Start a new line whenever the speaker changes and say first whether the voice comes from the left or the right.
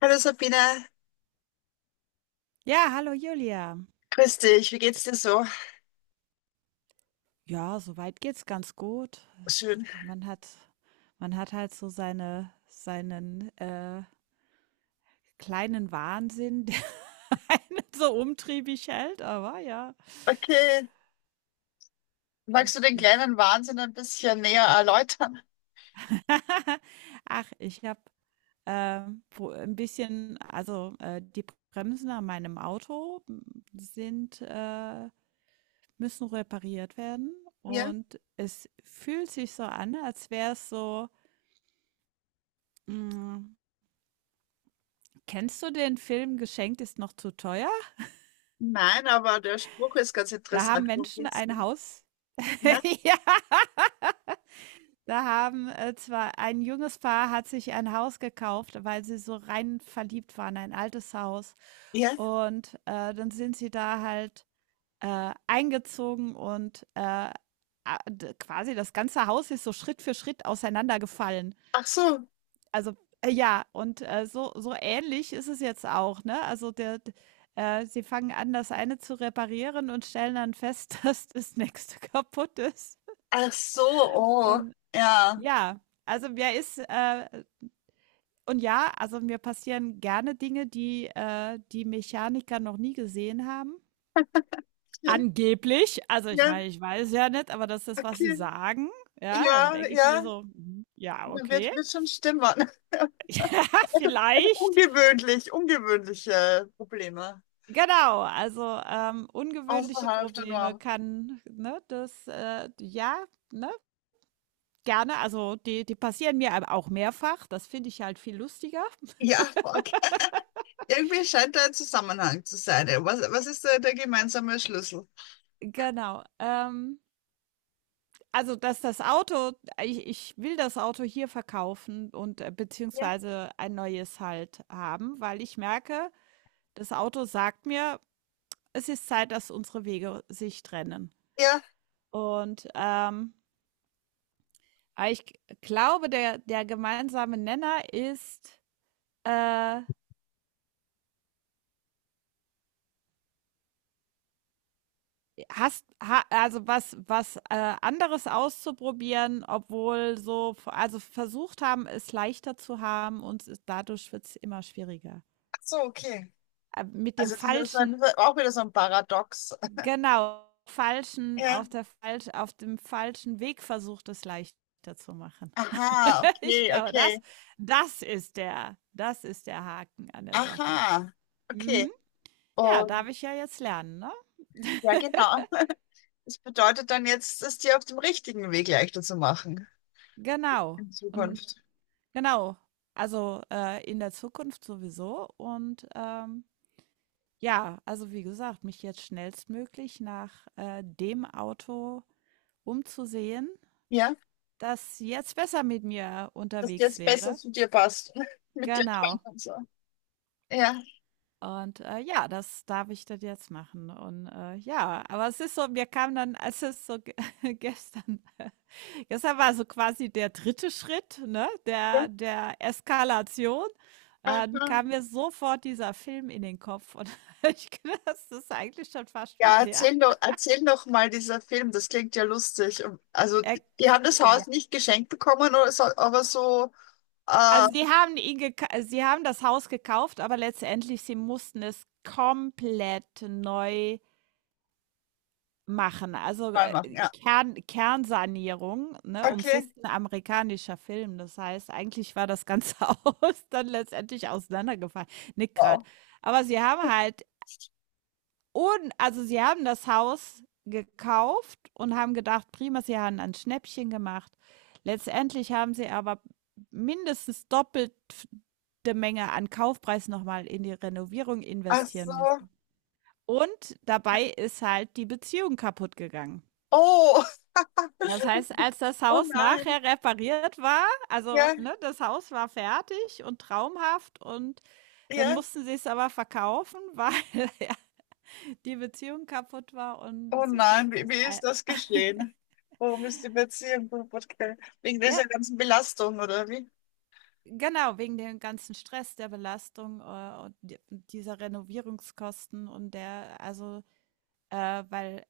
left: Hallo Sabine,
right: Ja, hallo Julia.
left: grüß dich, wie geht's dir so?
right: Ja, soweit geht's ganz gut.
left: Schön.
right: Man hat, man hat halt so seine, seinen kleinen Wahnsinn, der einen so umtriebig hält, aber ja,
left: Okay, magst du
right: das
left: den
right: ist.
left: kleinen Wahnsinn ein bisschen näher erläutern?
right: Ach, ich habe ein bisschen, die Bremsen an meinem Auto sind, müssen repariert werden
left: Ja?
right: und es fühlt sich so an, als wäre es so. mm, Kennst du den Film „Geschenkt ist noch zu teuer“?
left: Nein, aber der Spruch ist ganz
right: Da haben
left: interessant. Worum
right: Menschen
left: geht's
right: ein
left: denn?
right: Haus
left: Ja?
right: ja, zwar ein junges Paar hat sich ein Haus gekauft, weil sie so rein verliebt waren, ein altes Haus.
left: Ja?
right: Und, dann sind sie da halt, eingezogen und, a d quasi das ganze Haus ist so Schritt für Schritt auseinandergefallen.
left: Ach so,
right: Also, ja, und, so ähnlich ist es jetzt auch, ne? Also, der d sie fangen an, das eine zu reparieren und stellen dann fest, dass das nächste kaputt ist.
left: ach so, oh,
right: Und
left: ja.
right: ja, also, mir ist, äh und ja, also, mir passieren gerne Dinge, die Mechaniker noch nie gesehen haben.
left: Ja,
right: Angeblich. Also, ich
left: ja,
right: meine, ich weiß ja nicht, aber das ist, was sie
left: okay.
right: sagen. Ja, dann
left: Ja,
right: denke ich mir
left: ja,
right: so: „Mhm, ja,
left: da
right: okay,
left: wird, wird schon stimmen. Also
right: vielleicht.“
left: ungewöhnlich, ungewöhnliche Probleme
right: Genau, also, ungewöhnliche
left: außerhalb der
right: Probleme
left: Norm.
right: kann, ne, das, ja, ne, gerne. Also, die passieren mir aber auch mehrfach. Das finde ich halt viel lustiger.
left: Ja, okay. Irgendwie scheint da ein Zusammenhang zu sein. Was ist da der gemeinsame Schlüssel?
right: Genau, also, dass das Auto ich will das Auto hier verkaufen und,
left: Ja.
right: beziehungsweise ein neues halt haben, weil ich merke, das Auto sagt mir: „Es ist Zeit, dass unsere Wege sich trennen.“
left: Ja,
right: Und, aber ich g glaube, der gemeinsame Nenner ist Äh, hast ha also, anderes auszuprobieren, obwohl so also, versucht haben, es leichter zu haben und es dadurch wird es immer schwieriger.
left: ach so, okay.
right: Mit dem
left: Also dieses war
right: falschen
left: wieder- auch wieder so ein Paradox.
right: genau, falschen
left: Ja.
right: auf der falsch auf dem falschen Weg versucht, es leichter zu machen.
left: Aha,
right: Ich
left: okay,
right: glaube,
left: okay.
right: das ist der Haken an der Sache.
left: Aha, okay.
right: Mhm. Ja, darf
left: Und
right: ich ja jetzt lernen, ne?
left: ja, genau. Das bedeutet dann jetzt, es dir auf dem richtigen Weg leichter zu machen
right: Genau.
left: in
right: Und
left: Zukunft.
right: Genau. Also, in der Zukunft sowieso und, ja, also, wie gesagt, mich jetzt schnellstmöglich nach, dem Auto umzusehen,
left: Ja,
right: das jetzt besser mit mir
left: dass dir
right: unterwegs
left: jetzt besser
right: wäre.
left: zu dir passt. Mit dir kann
right: Genau.
left: und so. Ja.
right: Und, ja, das darf ich das jetzt machen und, ja, aber es ist so mir kam dann, als es so ge gestern Gestern war so quasi der dritte Schritt, ne,
left: Ja.
right: der Eskalation. Dann
left: Aha.
right: kam mir sofort dieser Film in den Kopf und ich glaube das ist eigentlich schon fast wie
left: Ja,
right: der.
left: erzähl doch mal dieser Film, das klingt ja lustig. Und- Also,
right: Er,
left: die haben das
right: ja.
left: Haus nicht geschenkt bekommen, oder so, aber so äh,
right: Also sie haben das Haus gekauft, aber letztendlich sie mussten es komplett neu machen. Also,
left: neu machen.
right: äh,
left: Ja.
right: Kern Kernsanierung, ne, und es
left: Okay.
right: ist ein amerikanischer Film. Das heißt, eigentlich war das ganze Haus dann letztendlich auseinandergefallen. Nick grad.
left: Wow.
right: Aber sie haben halt un also, sie haben das Haus gekauft und haben gedacht: „Prima“, sie haben ein Schnäppchen gemacht. Letztendlich haben sie aber mindestens doppelt f Menge an Kaufpreis nochmal in die Renovierung
left: Ach
right: investieren
left: so.
right: müssen. Und dabei ist halt die Beziehung kaputt gegangen.
left: Oh,
right: Das heißt, als das
left: oh
right: Haus
left: nein.
right: nachher repariert war also,
left: Ja,
right: ne, das Haus war fertig und traumhaft und dann
left: ja.
right: mussten sie es aber verkaufen, weil ja die Beziehung kaputt war und
left: Oh
right: sie
left: nein,
right: sich
left: wie,
right: das
left: wie
right: ei
left: ist das geschehen? Warum ist die Beziehung kaputt gegangen? Wegen
right: ja,
left: dieser ganzen Belastung, oder wie?
right: genau, wegen dem ganzen Stress, der Belastung, und d dieser Renovierungskosten und der also, weil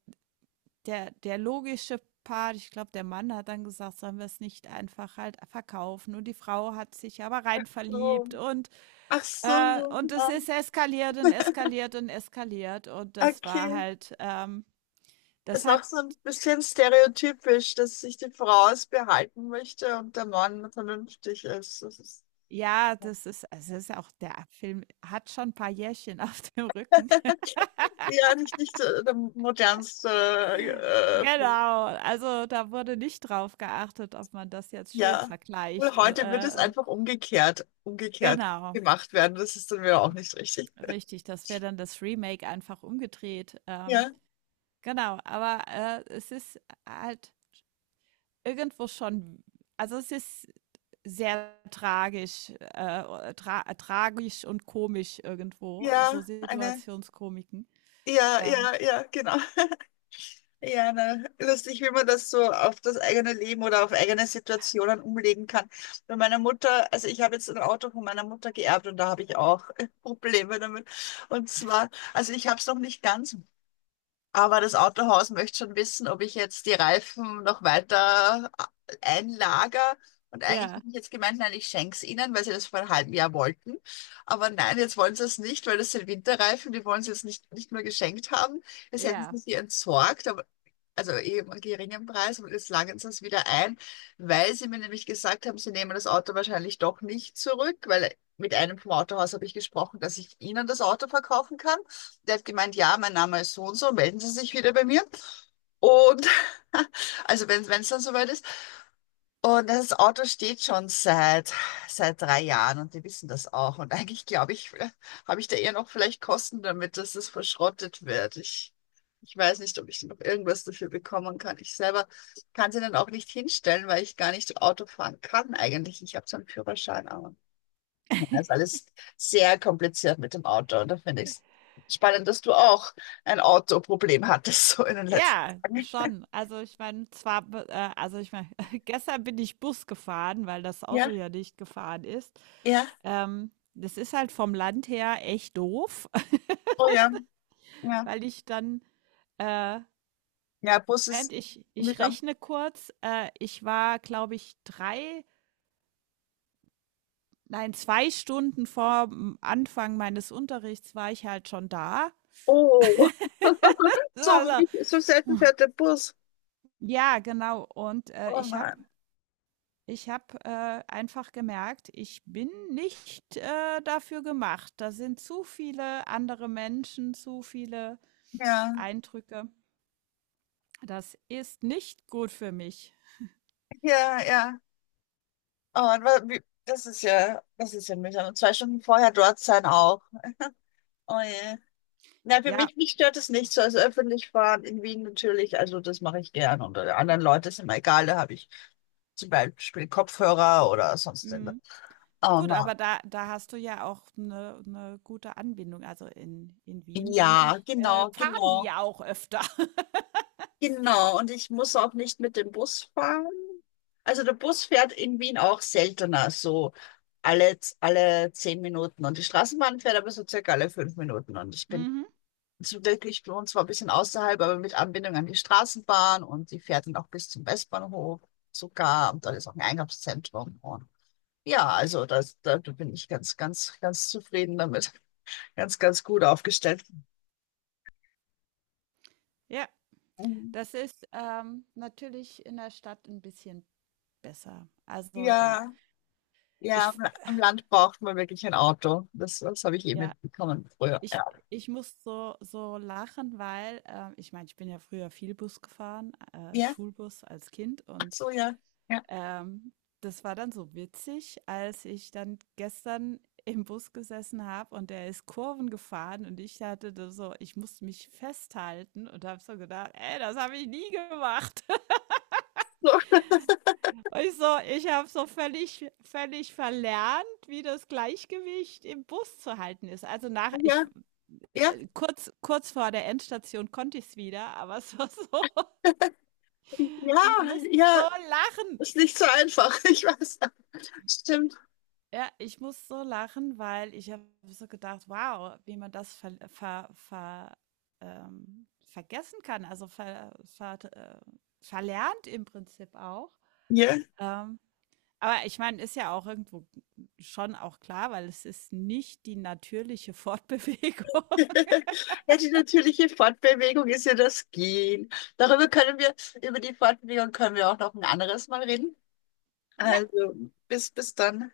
right: der logische Part ich glaube, der Mann hat dann gesagt: „Sollen wir es nicht einfach halt verkaufen?“ Und die Frau hat sich aber rein
left: So.
right: verliebt
left: Ach so.
right: Und es
left: Ja.
right: ist eskaliert und eskaliert und eskaliert. Und das war
left: Okay.
right: halt, das
left: Ist auch
right: hat,
left: so ein bisschen stereotypisch, dass sich die Frau es behalten möchte und der Mann vernünftig ist. Das ist
right: ja, das ist, also es ist auch, der Film hat schon ein paar Jährchen auf dem Rücken.
left: ja nicht, nicht so der modernste, äh,
right: Genau, also da wurde nicht drauf geachtet, ob man das jetzt schön
left: ja. Und
right: vergleicht. Und,
left: heute wird es einfach umgekehrt, umgekehrt
right: genau,
left: gemacht werden. Das ist dann wieder auch nicht richtig.
right: richtig, das wäre dann das Remake einfach umgedreht.
left: Ja,
right: Genau, aber es ist halt irgendwo schon, also es ist sehr tragisch und komisch irgendwo, so
left: ja, eine,
right: Situationskomiken.
left: ja,
right: Ähm,
left: ja, ja, genau. Ja, ne? Lustig, wie man das so auf das eigene Leben oder auf eigene Situationen umlegen kann. Bei meiner Mutter, also ich habe jetzt ein Auto von meiner Mutter geerbt und da habe ich auch Probleme damit. Und zwar, also ich habe es noch nicht ganz, aber das Autohaus möchte schon wissen, ob ich jetzt die Reifen noch weiter einlager. Und eigentlich
right: ja.
left: bin ich jetzt gemeint, nein, ich schenke es ihnen, weil sie das vor einem halben Jahr wollten. Aber nein, jetzt wollen sie es nicht, weil das sind Winterreifen, die wollen sie jetzt nicht, nicht mehr geschenkt haben. Das hätten sie
right: Ja.
left: sie entsorgt, aber also eben einen geringen Preis und jetzt langen sie es wieder ein, weil sie mir nämlich gesagt haben, sie nehmen das Auto wahrscheinlich doch nicht zurück, weil mit einem vom Autohaus habe ich gesprochen, dass ich ihnen das Auto verkaufen kann. Der hat gemeint, ja, mein Name ist so und so, melden Sie sich wieder bei mir. Und also wenn es dann soweit ist, und das Auto steht schon seit 3 Jahren und die wissen das auch. Und eigentlich glaube ich, habe ich da eher noch vielleicht Kosten damit, dass es verschrottet wird. Ich weiß nicht, ob ich noch irgendwas dafür bekommen kann. Ich selber kann sie dann auch nicht hinstellen, weil ich gar nicht Auto fahren kann eigentlich. Ich habe so einen Führerschein, aber ja, ist alles sehr kompliziert mit dem Auto. Und da finde ich es spannend, dass du auch ein Autoproblem hattest, so in den letzten
right: Ja,
left: Tagen.
right: schon. Also ich meine, also ich meine, gestern bin ich Bus gefahren, weil das Auto
left: Ja,
right: ja nicht gefahren ist.
left: ja,
right: Das ist halt vom Land her echt doof,
left: oh ja, ja.
right: weil ich dann, äh,
left: Ja, Bus
right: Moment,
left: ist.
right: ich,
left: Mit.
right: ich rechne kurz, ich war, glaube ich, drei Nein, 2 Stunden vorm Anfang meines Unterrichts war ich halt schon da.
left: Oh, so wenig, so selten fährt der Bus.
right: Ja, genau. Und, äh,
left: Oh
right: ich habe
left: Mann,
right: ich habe, einfach gemerkt, ich bin nicht, dafür gemacht. Da sind zu viele andere Menschen, zu viele
left: ja,
right: Eindrücke. Das ist nicht gut für mich.
left: ja, ja. Oh Mann, wa- wie- das ist ja mühsam. Und 2 Stunden vorher dort sein auch. Oh je. Na, für
right: Ja,
left: mich, mich stört es nicht so. Also öffentlich fahren in Wien natürlich, also das mache ich gern. Und
right: i
left: anderen Leuten ist immer egal, da habe ich zum Beispiel Kopfhörer oder sonst. Irgendwas.
right: mhm.
left: Oh
right: Gut,
left: Mann.
right: aber da hast du ja auch eine 'ne gute Anbindung. Also in Wien, denke
left: Ja,
right: ich,
left: genau,
right: fahren die
left: genau.
right: ja auch öfter.
left: Genau, und ich muss auch nicht mit dem Bus fahren. Also der Bus fährt in Wien auch seltener, so alle 10 Minuten. Und die Straßenbahn fährt aber so circa alle 5 Minuten. Und ich bin
right: Mhm.
left: so wirklich bei uns zwar ein bisschen außerhalb, aber mit Anbindung an die Straßenbahn und die fährt dann auch bis zum Westbahnhof sogar. Und da ist auch ein Einkaufszentrum. Und ja, also das, da bin ich ganz, ganz, ganz zufrieden damit. Ganz, ganz gut aufgestellt.
right: Ja, das ist, natürlich in der Stadt ein bisschen besser. Also, ja,
left: Ja. Ja,
right: ich
left: am
right: f
left: La- am Land braucht man wirklich ein Auto. Das habe ich eh
right: ja,
left: mitbekommen früher.
right: ich
left: Ja.
right: ich muss so lachen, weil ich meine, ich bin ja früher viel Bus gefahren,
left: Ja.
right: Schulbus als Kind
left: Ach
right: und,
left: so, ja. Ja.
right: ähm, das war dann so witzig, als ich dann gestern im Bus gesessen habe und der ist Kurven gefahren und ich hatte da so ich musste mich festhalten und habe so gedacht: „Ey, das habe ich nie gemacht.“
left: So,
right: Ich habe so völlig verlernt, wie das Gleichgewicht im Bus zu halten ist. Also, nach ich
left: ja, ja,
right: kurz vor der Endstation konnte ich es wieder, aber es war so
left: ja,
right: ich muss so
left: ja.
right: lachen.
left: Ist nicht so einfach, ich weiß. Stimmt.
right: Ja, ich muss so lachen, weil ich habe so gedacht: „Wow, wie man das vergessen kann.“ Also, verlernt im Prinzip auch,
left: Ja.
right: ähm, aber ich meine, ist ja auch irgendwo schon auch klar, weil es ist nicht die natürliche Fortbewegung.
left: Ja, die natürliche Fortbewegung ist ja das Gehen. Darüber können wir, über die Fortbewegung können wir auch noch ein anderes Mal reden.
right: Ja,
left: Also, bis dann.